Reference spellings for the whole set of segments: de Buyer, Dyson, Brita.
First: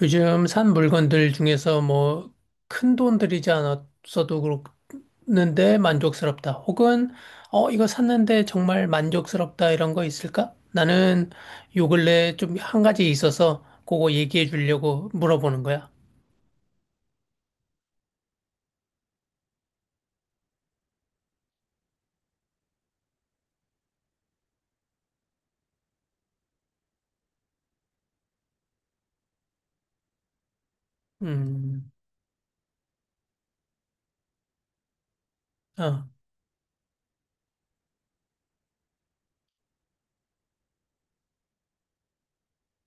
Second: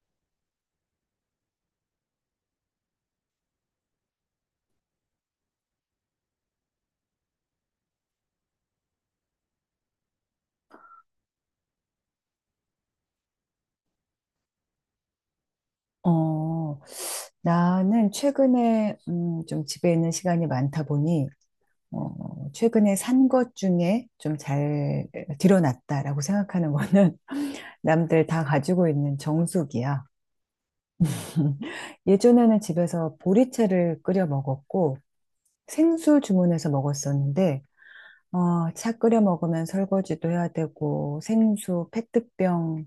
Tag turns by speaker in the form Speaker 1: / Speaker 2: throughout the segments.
Speaker 1: 요즘 산 물건들 중에서 뭐 큰돈 들이지 않았어도 그렇는데 만족스럽다. 혹은 이거 샀는데 정말 만족스럽다 이런 거 있을까? 나는 요 근래 좀 한 가지 있어서 그거 얘기해 주려고 물어보는 거야.
Speaker 2: 어, 나는 최근에 좀 집에 있는 시간이 많다 보니 최근에 산 것 중에 좀 잘 들여놨다라고 생각하는 거는 남들 다 가지고 있는 정수기야.
Speaker 1: 음.
Speaker 2: 예전에는 집에서 보리차를 끓여 먹었고
Speaker 1: 어.
Speaker 2: 생수 주문해서 먹었었는데 차 끓여 먹으면 설거지도 해야 되고 생수 페트병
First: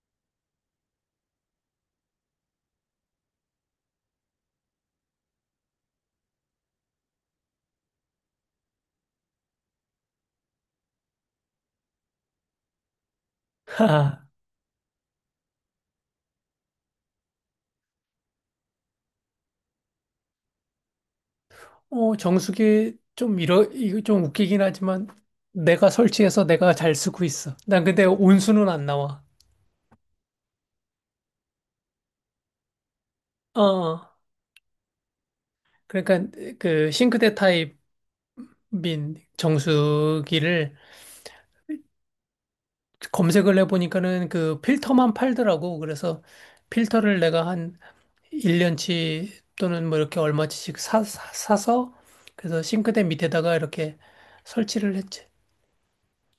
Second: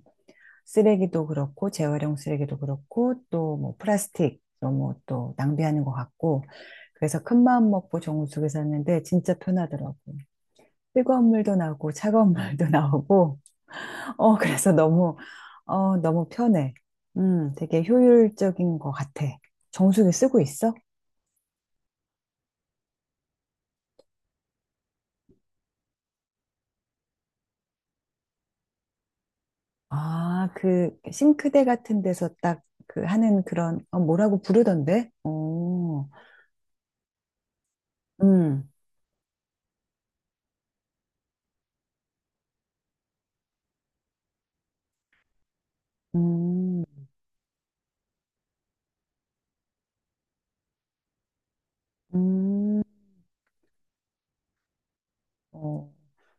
Speaker 2: 쓰레기도 그렇고 재활용 쓰레기도 그렇고 또 뭐 플라스틱 너무 또 낭비하는 것 같고 그래서 큰 마음 먹고 정우숙에 샀는데 진짜 편하더라고. 뜨거운 물도 나오고 차가운 물도 나오고
Speaker 1: 하하.
Speaker 2: 어 그래서 너무 어 너무 편해. 되게 효율적인 것 같아. 정수기 쓰고 있어?
Speaker 1: 정수기 좀 이러 이거 좀 웃기긴 하지만 내가 설치해서 내가 잘 쓰고 있어. 난 근데 온수는 안 나와.
Speaker 2: 아, 그 싱크대 같은 데서 딱 그 하는
Speaker 1: 어.
Speaker 2: 그런
Speaker 1: 어.
Speaker 2: 뭐라고 부르던데? 어,
Speaker 1: 그러니까 그 싱크대 타입
Speaker 2: 음,
Speaker 1: 민 정수기를 검색을 해보니까는 그 필터만 팔더라고. 그래서
Speaker 2: 음,
Speaker 1: 필터를 내가 한 1년치 또는 뭐 이렇게 얼마치씩 사서 그래서
Speaker 2: 음.
Speaker 1: 싱크대 밑에다가 이렇게 설치를 했지.
Speaker 2: 어,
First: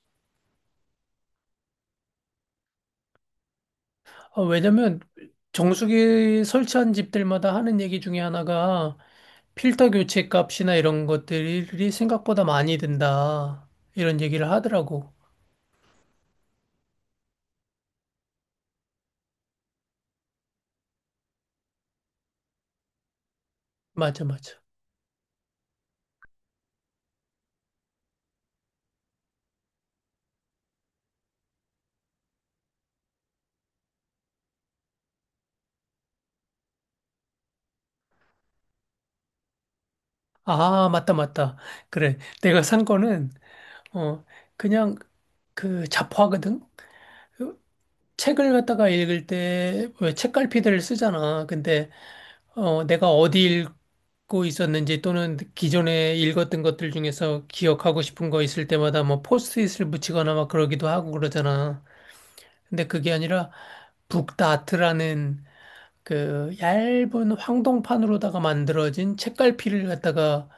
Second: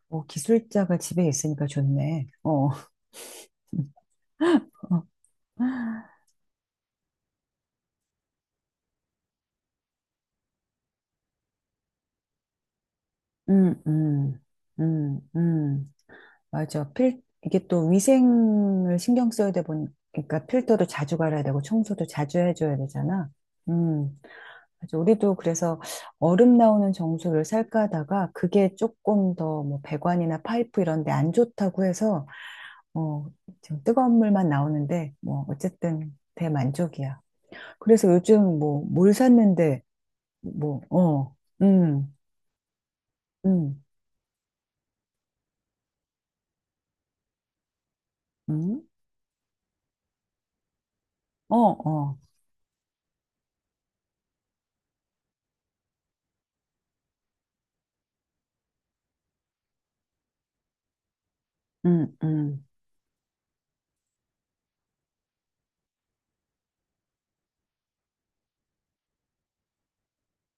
Speaker 2: 어, 기술자가 집에 있으니까 좋네. 어.
Speaker 1: 어, 왜냐면 정수기 설치한 집들마다 하는 얘기 중에 하나가 필터 교체 값이나 이런 것들이 생각보다 많이 든다.
Speaker 2: 음,
Speaker 1: 이런
Speaker 2: 음,
Speaker 1: 얘기를 하더라고.
Speaker 2: 음, 음. 맞아. 이게 또 위생을 신경 써야 돼 보니까 필터도 자주 갈아야 되고 청소도 자주 해줘야 되잖아. 음.
Speaker 1: 맞아, 맞아.
Speaker 2: 맞아. 우리도 그래서 얼음 나오는 정수를 살까 하다가 그게 조금 더 뭐 배관이나 파이프 이런 데 안 좋다고 해서 어, 지금 뜨거운 물만 나오는데 뭐 어쨌든 대만족이야. 그래서 요즘 뭐 물 샀는데 뭐,
Speaker 1: 아, 맞다,
Speaker 2: 어,
Speaker 1: 맞다.
Speaker 2: 음,
Speaker 1: 그래. 내가 산 거는
Speaker 2: 음,
Speaker 1: 어, 그냥 그 잡화거든? 그 책을
Speaker 2: 음,
Speaker 1: 갖다가 읽을 때 왜 책갈피들을 쓰잖아.
Speaker 2: 어,
Speaker 1: 근데
Speaker 2: 어,
Speaker 1: 내가 어디 읽고 있었는지 또는 기존에 읽었던 것들 중에서 기억하고 싶은 거 있을 때마다 뭐 포스트잇을 붙이거나 막 그러기도 하고 그러잖아.
Speaker 2: 음, 음,
Speaker 1: 근데 그게 아니라 북다트라는 그 얇은 황동판으로다가 만들어진 책갈피를 갖다가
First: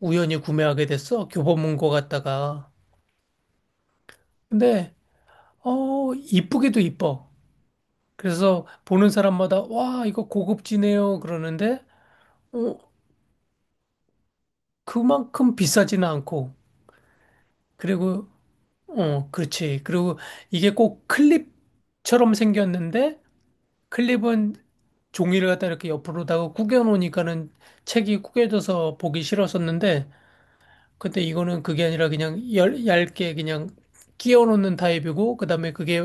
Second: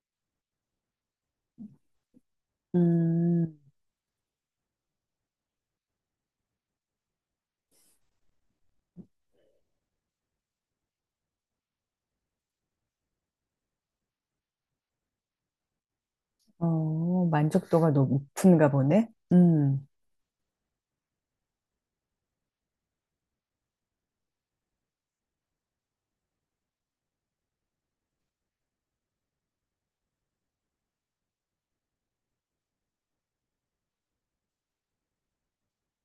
Speaker 1: 우연히 구매하게 됐어. 교보문고 갔다가.
Speaker 2: 음,
Speaker 1: 근데 이쁘기도 이뻐. 그래서 보는 사람마다 와, 이거 고급지네요. 그러는데 어, 그만큼 비싸지는 않고
Speaker 2: 어, 만족도가
Speaker 1: 그리고
Speaker 2: 높은가 보네.
Speaker 1: 어, 그렇지. 그리고 이게 꼭 클립처럼 생겼는데 클립은 종이를 갖다 이렇게 옆으로다가 구겨 놓으니까는 책이 구겨져서 보기 싫었었는데 근데 이거는 그게 아니라 그냥 얇게 그냥 끼워 놓는 타입이고 그다음에 그게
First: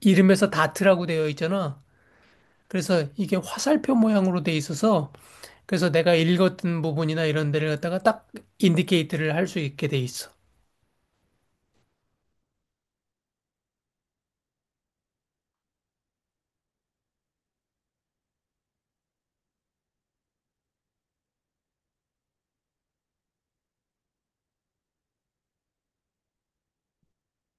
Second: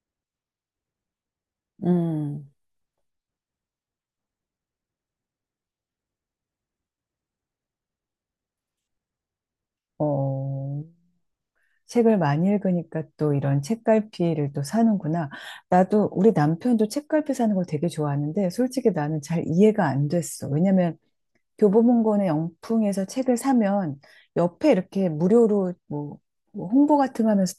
Speaker 1: 이름에서 다트라고 되어 있잖아.
Speaker 2: 음,
Speaker 1: 그래서 이게 화살표 모양으로 돼 있어서 그래서 내가 읽었던 부분이나 이런 데를 갖다가 딱 인디케이트를 할 수 있게 돼 있어.
Speaker 2: 어, 책을 많이 읽으니까 또 이런 책갈피를 또 사는구나. 나도, 우리 남편도 책갈피 사는 걸 되게 좋아하는데, 솔직히 나는 잘 이해가 안 됐어. 왜냐면 교보문고는 영풍에서 책을 사면 옆에 이렇게 무료로 뭐, 뭐 홍보 같은 거 하면서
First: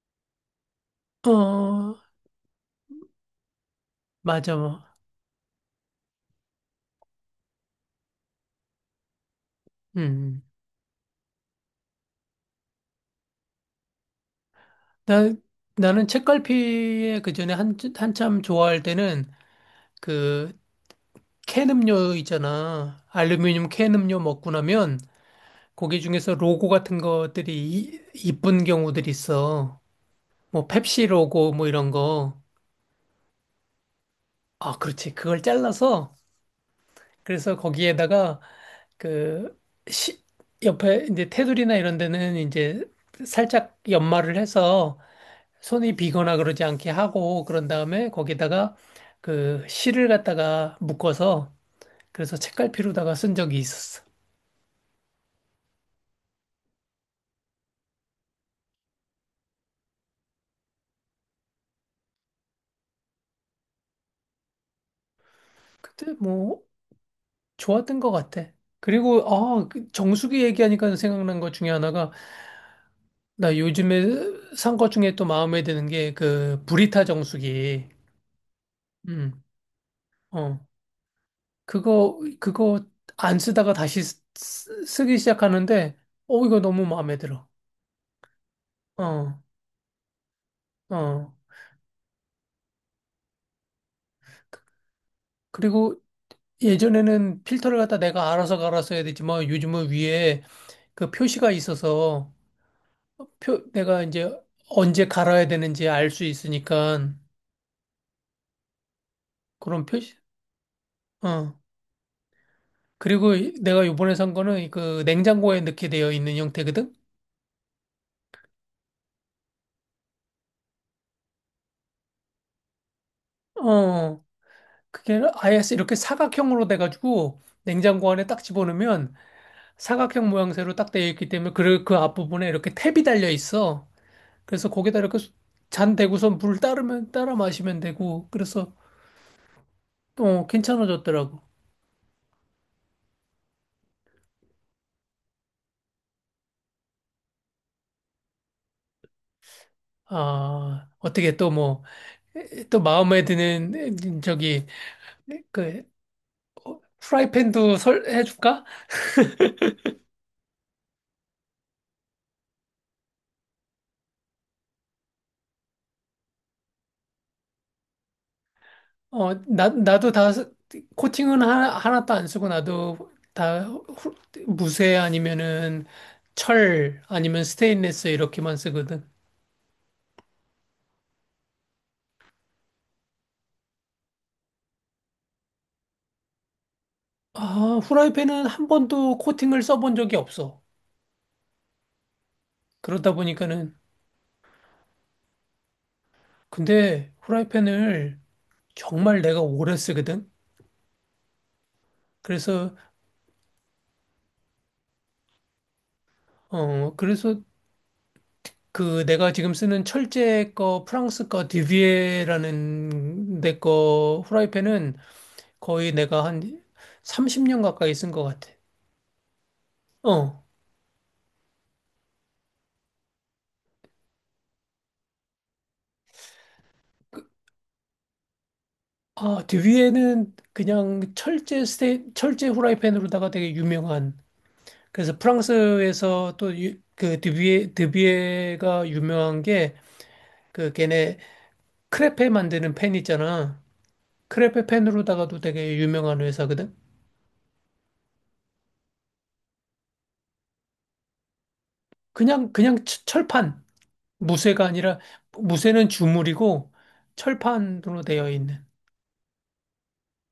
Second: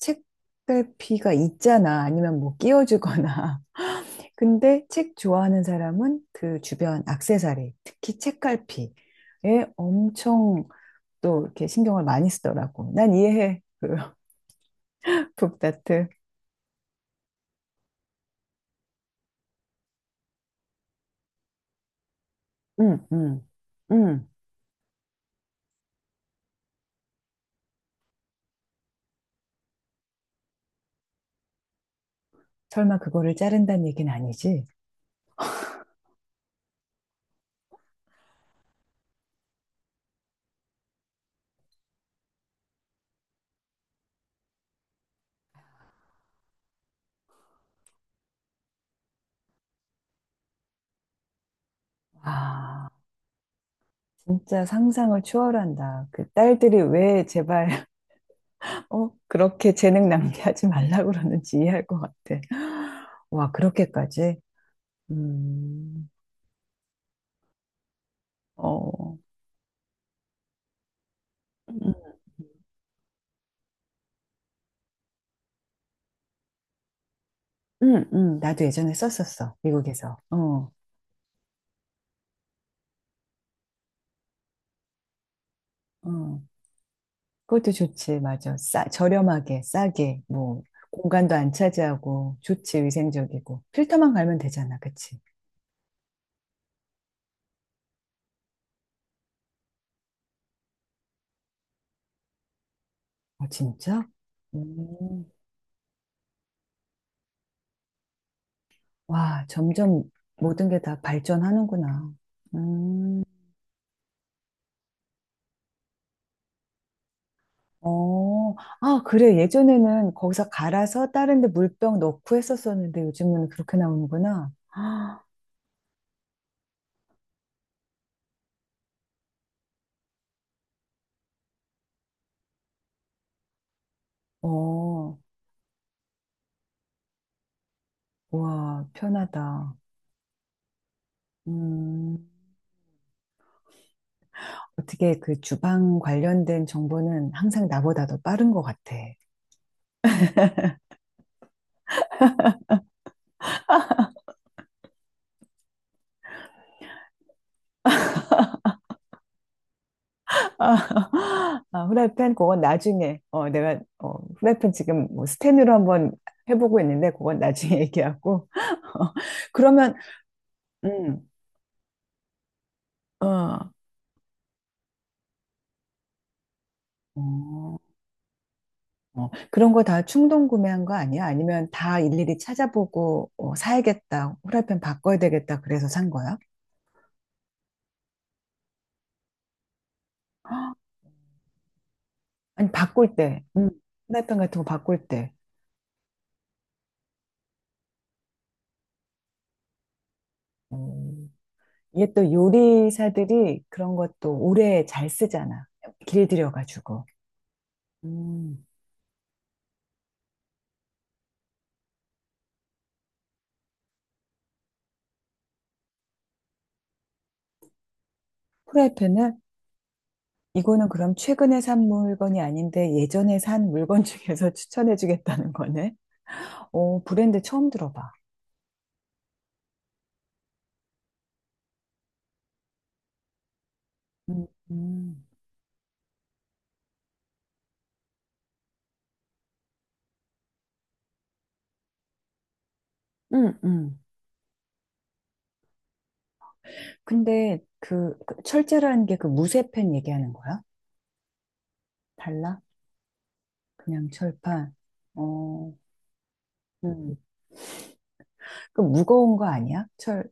Speaker 2: 책갈피가
Speaker 1: 어,
Speaker 2: 있잖아. 아니면 뭐 끼워주거나.
Speaker 1: 맞아,
Speaker 2: 근데
Speaker 1: 뭐.
Speaker 2: 책 좋아하는 사람은 그 주변 액세서리, 특히 책갈피에
Speaker 1: 음.
Speaker 2: 엄청 또 이렇게 신경을 많이 쓰더라고. 난 이해해. 그
Speaker 1: 나,
Speaker 2: 북다트.
Speaker 1: 나는 책갈피에 그 전에 한참 좋아할 때는 그 캔 음료 있잖아.
Speaker 2: 응, 응,
Speaker 1: 알루미늄 캔 음료
Speaker 2: 응.
Speaker 1: 먹고 나면 거기 중에서 로고 같은 것들이 이쁜 경우들이 있어. 뭐 펩시 로고 뭐 이런 거.
Speaker 2: 설마 그거를 자른다는 얘기는 아니지?
Speaker 1: 아, 그렇지. 그걸 잘라서 그래서 거기에다가 그 시, 옆에 이제 테두리나 이런 데는 이제 살짝 연마를 해서 손이 비거나 그러지 않게 하고 그런 다음에 거기다가 그 실을 갖다가 묶어서 그래서
Speaker 2: 아,
Speaker 1: 책갈피로다가 쓴 적이 있었어.
Speaker 2: 진짜 상상을 초월한다. 그 딸들이 왜 제발 그렇게 재능 낭비하지 말라고 그러는지 이해할 것 같아. 와, 그렇게까지? 음,
Speaker 1: 그때 뭐 좋았던 것 같아.
Speaker 2: 어,
Speaker 1: 그리고 아그 정수기 얘기하니까 생각난 것 중에
Speaker 2: 음,
Speaker 1: 하나가 나 요즘에 산 것 중에 또 마음에 드는 게 그 브리타 정수기.
Speaker 2: 나도 예전에
Speaker 1: 음.
Speaker 2: 썼었어, 미국에서.
Speaker 1: 어.
Speaker 2: 어,
Speaker 1: 그거 안 쓰다가 쓰기 시작하는데,
Speaker 2: 어.
Speaker 1: 어, 이거 너무 마음에 들어.
Speaker 2: 그것도 좋지, 맞아. 싸,
Speaker 1: 어,
Speaker 2: 저렴하게, 싸게, 뭐,
Speaker 1: 어.
Speaker 2: 공간도 안 차지하고, 좋지, 위생적이고. 필터만 갈면 되잖아, 그치?
Speaker 1: 그리고 예전에는 필터를 갖다 내가 알아서 갈아서 해야 되지만 요즘은 위에 그 표시가 있어서
Speaker 2: 어,
Speaker 1: 내가
Speaker 2: 진짜?
Speaker 1: 이제 언제
Speaker 2: 음,
Speaker 1: 갈아야 되는지 알 수 있으니까
Speaker 2: 와,
Speaker 1: 그런
Speaker 2: 점점
Speaker 1: 표시,
Speaker 2: 모든 게 다
Speaker 1: 어.
Speaker 2: 발전하는구나. 음.
Speaker 1: 그리고 내가 요번에 산 거는 그 냉장고에 넣게 되어 있는 형태거든?
Speaker 2: 어, 아, 그래. 예전에는 거기서 갈아서 다른 데 물병 넣고 했었었는데 요즘은 그렇게
Speaker 1: 어.
Speaker 2: 나오는구나.
Speaker 1: 그게
Speaker 2: 아,
Speaker 1: 아예 이렇게 사각형으로 돼가지고 냉장고 안에 딱 집어넣으면 사각형 모양새로 딱 되어 있기 때문에 그 앞부분에 이렇게 탭이 달려 있어. 그래서 거기다
Speaker 2: 어,
Speaker 1: 이렇게 잔 대고서 물 따르면 따라 마시면 되고 그래서
Speaker 2: 와, 편하다.
Speaker 1: 또 괜찮아졌더라고.
Speaker 2: 음, 어떻게 그 주방 관련된 정보는 항상 나보다 더 빠른 것 같아.
Speaker 1: 아, 어떻게 또 뭐, 또 마음에 드는 저기 그 프라이팬도 설 해줄까?
Speaker 2: 아, 아, 후라이팬 그건 나중에 어 내가 어 후라이팬 지금 뭐 스텐으로 한번 해보고 있는데 그건 나중에 얘기하고
Speaker 1: 어, 나
Speaker 2: 그러면
Speaker 1: 나도 다
Speaker 2: 음
Speaker 1: 코팅은 하나도 안 쓰고 나도
Speaker 2: 어.
Speaker 1: 무쇠 아니면은 철 아니면
Speaker 2: 어.
Speaker 1: 스테인리스 이렇게만 쓰거든.
Speaker 2: 어, 그런 거 다 충동 구매한 거 아니야? 아니면 다 일일이 찾아보고 어, 사야겠다, 후라이팬 바꿔야 되겠다, 그래서 산 거야?
Speaker 1: 아, 후라이팬은 한 번도 코팅을 써본 적이 없어.
Speaker 2: 헉, 아니,
Speaker 1: 그러다
Speaker 2: 바꿀 때,
Speaker 1: 보니까는,
Speaker 2: 후라이팬 같은 거 바꿀 때.
Speaker 1: 근데 후라이팬을 정말 내가 오래 쓰거든?
Speaker 2: 음, 이게 또
Speaker 1: 그래서,
Speaker 2: 요리사들이 그런 것도 오래 잘 쓰잖아.
Speaker 1: 어,
Speaker 2: 길들여가지고.
Speaker 1: 그래서
Speaker 2: 음,
Speaker 1: 그 내가 지금 쓰는 철제 거, 프랑스 거, 디비에라는 내거 후라이팬은 거의 내가 한 30년 가까이 쓴 것 같아.
Speaker 2: 후라이팬을
Speaker 1: 어.
Speaker 2: 이거는 그럼 최근에 산 물건이 아닌데 예전에 산 물건 중에서 추천해주겠다는 거네. 어, 브랜드 처음 들어봐.
Speaker 1: 아, 디비에는 그냥 철제 후라이팬으로다가 되게 유명한
Speaker 2: 음,
Speaker 1: 그래서
Speaker 2: 음,
Speaker 1: 프랑스에서 또그 드뷔에가 유명한 게 그 걔네 크레페 만드는 펜 있잖아.
Speaker 2: 음.
Speaker 1: 크레페 펜으로다가도 되게 유명한 회사거든.
Speaker 2: 근데 그 철제라는 게 그 무쇠팬 얘기하는 거야? 달라?
Speaker 1: 그냥 철판
Speaker 2: 그냥
Speaker 1: 무쇠가
Speaker 2: 철판.
Speaker 1: 아니라
Speaker 2: 어,
Speaker 1: 무쇠는 주물이고
Speaker 2: 음.
Speaker 1: 철판으로 되어 있는.
Speaker 2: 그 무거운 거 아니야? 철,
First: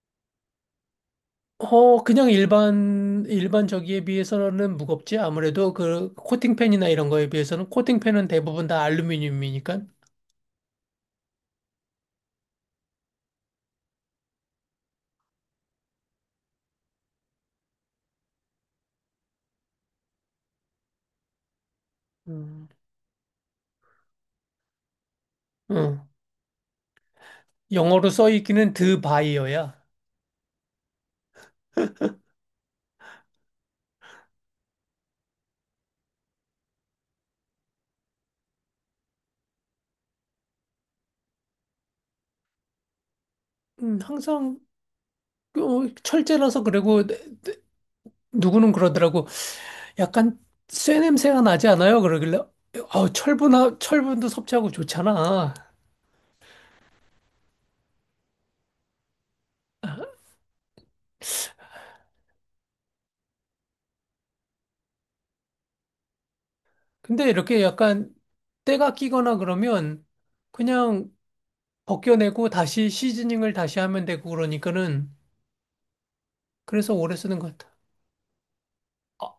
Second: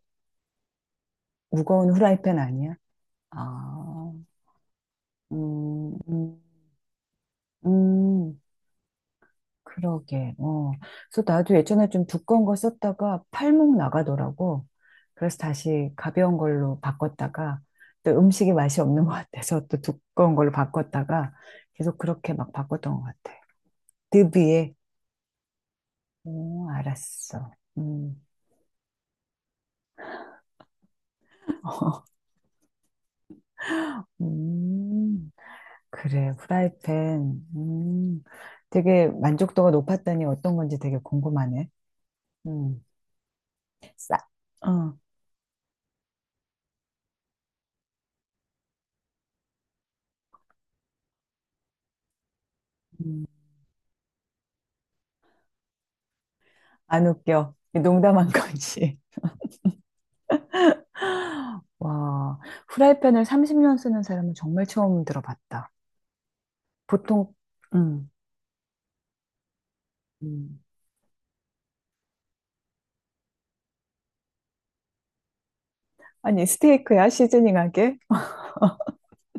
Speaker 2: 무거운
Speaker 1: 어 그냥
Speaker 2: 후라이팬 아니야?
Speaker 1: 일반 저기에
Speaker 2: 아,
Speaker 1: 비해서는 무겁지. 아무래도
Speaker 2: 음,
Speaker 1: 그
Speaker 2: 음,
Speaker 1: 코팅펜이나 이런 거에 비해서는 코팅펜은
Speaker 2: 음,
Speaker 1: 대부분 다 알루미늄이니까.
Speaker 2: 그러게. 어. 그래서 나도 예전에 좀 두꺼운 거 썼다가 팔목 나가더라고. 그래서 다시 가벼운 걸로 바꿨다가 또 음식이 맛이 없는 것 같아서 또 두꺼운 걸로 바꿨다가 계속 그렇게 막
Speaker 1: 음.
Speaker 2: 바꿨던 것 같아. 드비에
Speaker 1: 어,
Speaker 2: 오, 알았어.
Speaker 1: 영어로
Speaker 2: 음.
Speaker 1: 써 있기는 드 바이어야.
Speaker 2: 음, 그래, 프라이팬. 되게 만족도가 높았다니 어떤 건지 되게 궁금하네. 음, 싸,
Speaker 1: 항상
Speaker 2: 어,
Speaker 1: 어, 철제라서 그리고 내- 누구는 그러더라고. 약간 쇠 냄새가 나지 않아요? 그러길래 어,
Speaker 2: 음,
Speaker 1: 철분도 섭취하고 좋잖아.
Speaker 2: 안 웃겨. 농담한 거지. 와, 프라이팬을 30년 쓰는 사람은 정말 처음 들어봤다.
Speaker 1: 근데
Speaker 2: 보통,
Speaker 1: 이렇게
Speaker 2: 음,
Speaker 1: 약간 때가 끼거나 그러면
Speaker 2: 음.
Speaker 1: 그냥 벗겨내고 다시 시즈닝을 다시 하면 되고 그러니까는
Speaker 2: 아니,
Speaker 1: 그래서
Speaker 2: 스테이크야?
Speaker 1: 오래 쓰는 것 같아.
Speaker 2: 시즈닝하게?
Speaker 1: 아,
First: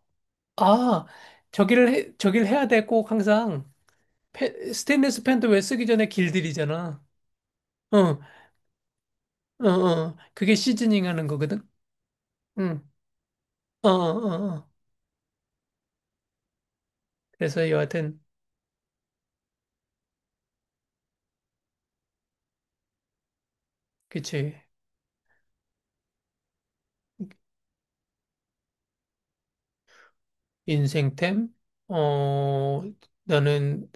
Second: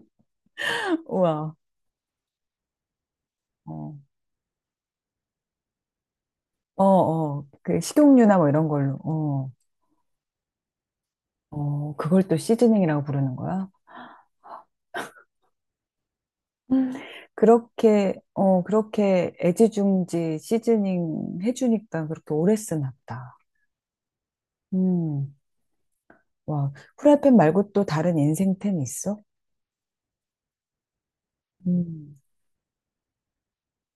Speaker 1: 아,
Speaker 2: 우와.
Speaker 1: 저기를 해야 돼 꼭 항상.
Speaker 2: 어,
Speaker 1: 스테인리스 펜도 왜 쓰기 전에
Speaker 2: 어,
Speaker 1: 길들이잖아.
Speaker 2: 어. 그
Speaker 1: 어, 어,
Speaker 2: 식용유나 뭐 이런 걸로. 어,
Speaker 1: 어. 그게 시즈닝 하는 거거든.
Speaker 2: 어, 그걸 또
Speaker 1: 응.
Speaker 2: 시즈닝이라고 부르는 거야?
Speaker 1: 어, 어, 어.
Speaker 2: 음.
Speaker 1: 그래서
Speaker 2: 그렇게,
Speaker 1: 여하튼,
Speaker 2: 어, 그렇게 애지중지 시즈닝 해주니까 그렇게 오래 쓰나 보다.
Speaker 1: 그치.
Speaker 2: 음, 와. 프라이팬 말고 또 다른 인생템 있어?
Speaker 1: 인생템?
Speaker 2: 음,
Speaker 1: 어, 나는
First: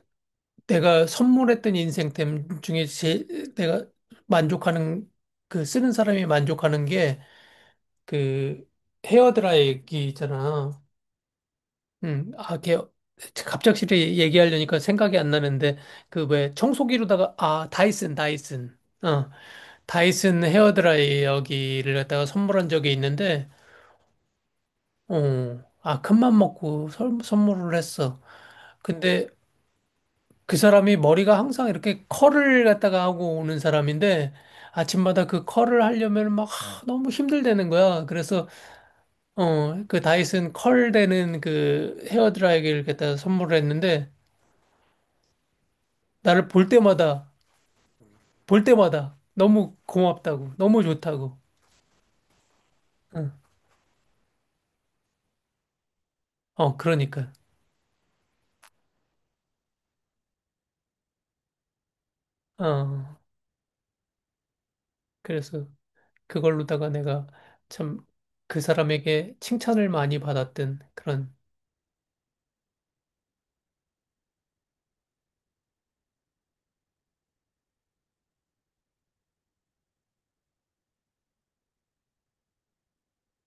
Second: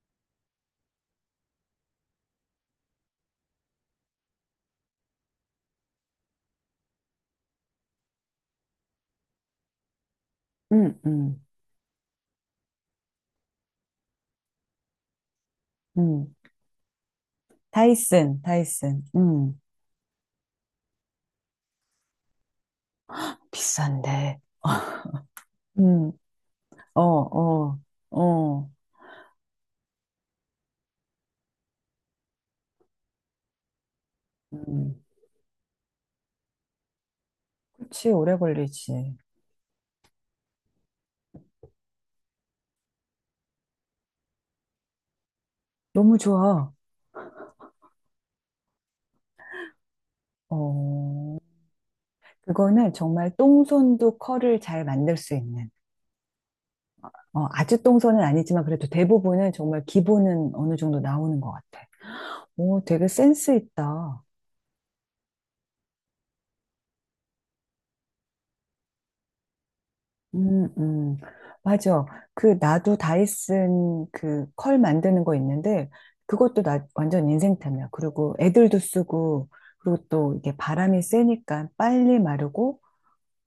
Speaker 1: 내가 선물했던 인생템 중에 내가 만족하는, 그 쓰는 사람이 만족하는 게 그 헤어드라이기 있잖아.
Speaker 2: 음, 음,
Speaker 1: 음, 아, 걔, 갑작스레 얘기하려니까 생각이 안 나는데, 그
Speaker 2: 음.
Speaker 1: 왜 청소기로다가, 아,
Speaker 2: 다이슨,
Speaker 1: 다이슨.
Speaker 2: 다이슨.
Speaker 1: 어, 다이슨 헤어드라이어기를 갖다가 선물한 적이 있는데,
Speaker 2: 비싼데.
Speaker 1: 어, 아,
Speaker 2: 음,
Speaker 1: 큰맘 먹고
Speaker 2: 어,
Speaker 1: 선물을
Speaker 2: 어,
Speaker 1: 했어.
Speaker 2: 어.
Speaker 1: 근데 그 사람이 머리가 항상 이렇게 컬을 갖다가 하고 오는 사람인데
Speaker 2: 음,
Speaker 1: 아침마다 그 컬을 하려면 막 하, 너무 힘들다는 거야.
Speaker 2: 그치, 오래
Speaker 1: 그래서
Speaker 2: 걸리지.
Speaker 1: 어, 그 다이슨 컬 되는 그 헤어드라이기를 갖다가 선물을 했는데
Speaker 2: 너무
Speaker 1: 나를
Speaker 2: 좋아.
Speaker 1: 볼 때마다 너무 고맙다고 너무
Speaker 2: 어,
Speaker 1: 좋다고.
Speaker 2: 그거는 정말
Speaker 1: 응.
Speaker 2: 똥손도 컬을 잘 만들 수 있는.
Speaker 1: 어, 그러니까.
Speaker 2: 어, 아주 똥손은 아니지만 그래도 대부분은 정말 기본은 어느 정도 나오는 것 같아. 오, 되게
Speaker 1: 어,
Speaker 2: 센스 있다.
Speaker 1: 그래서 그걸로다가 내가 참 그 사람에게 칭찬을 많이
Speaker 2: 음,
Speaker 1: 받았던
Speaker 2: 음.
Speaker 1: 그런,
Speaker 2: 맞아. 그, 나도 다이슨 그 컬 만드는 거 있는데, 그것도 나 완전 인생템이야. 그리고 애들도 쓰고, 그리고 또 이게 바람이 세니까 빨리 마르고,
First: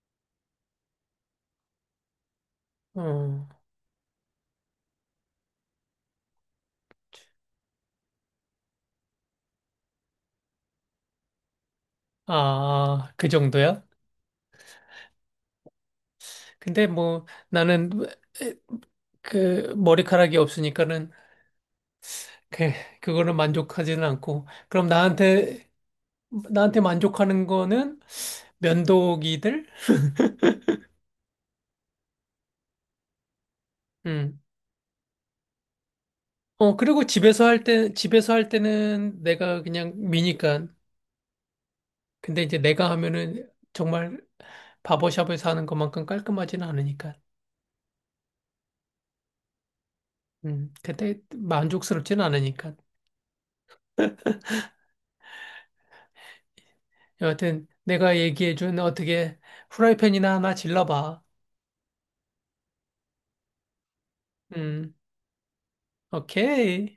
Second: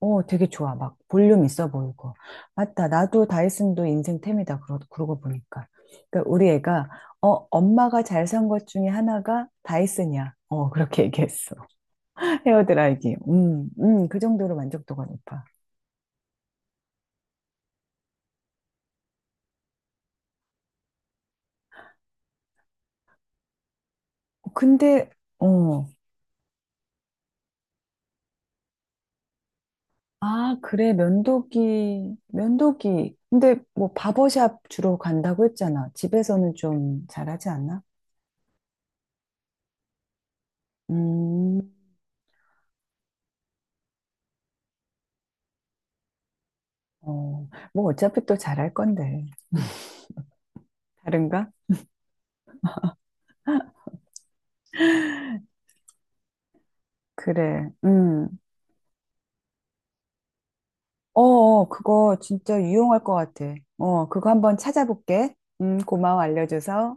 Speaker 2: 어, 되게 좋아. 막 볼륨 있어 보이고. 맞다. 나도
Speaker 1: 어,
Speaker 2: 다이슨도 인생템이다. 그러고 보니까. 그러니까 우리 애가 어, 엄마가 잘 산 것 중에 하나가 다이슨이야. 어, 그렇게 얘기했어.
Speaker 1: 아,
Speaker 2: 헤어드라이기.
Speaker 1: 그 정도야?
Speaker 2: 그 정도로 만족도가 높아.
Speaker 1: 근데 뭐 나는 그 머리카락이 없으니까는 그, 그거는 만족하지는 않고.
Speaker 2: 근데 어,
Speaker 1: 나한테 만족하는 거는 면도기들?
Speaker 2: 아, 그래. 면도기. 면도기. 근데 뭐
Speaker 1: 음.
Speaker 2: 바버샵 주로 간다고 했잖아. 집에서는
Speaker 1: 어, 그리고
Speaker 2: 좀 잘하지 않나?
Speaker 1: 집에서 할 때는 내가 그냥 미니까.
Speaker 2: 음.
Speaker 1: 근데 이제 내가 하면은 정말 바버샵에서 하는 것만큼 깔끔하지는 않으니까.
Speaker 2: 어, 뭐 어차피 또 잘할 건데.
Speaker 1: 그때
Speaker 2: 다른가?
Speaker 1: 만족스럽진 않으니까. 여하튼
Speaker 2: 그래.
Speaker 1: 내가
Speaker 2: 음.
Speaker 1: 얘기해준 어떻게 후라이팬이나 하나 질러봐.
Speaker 2: 어어, 그거 진짜 유용할 것 같아. 어, 그거 한번
Speaker 1: 음,
Speaker 2: 찾아볼게. 고마워, 알려줘서.
Speaker 1: 오케이.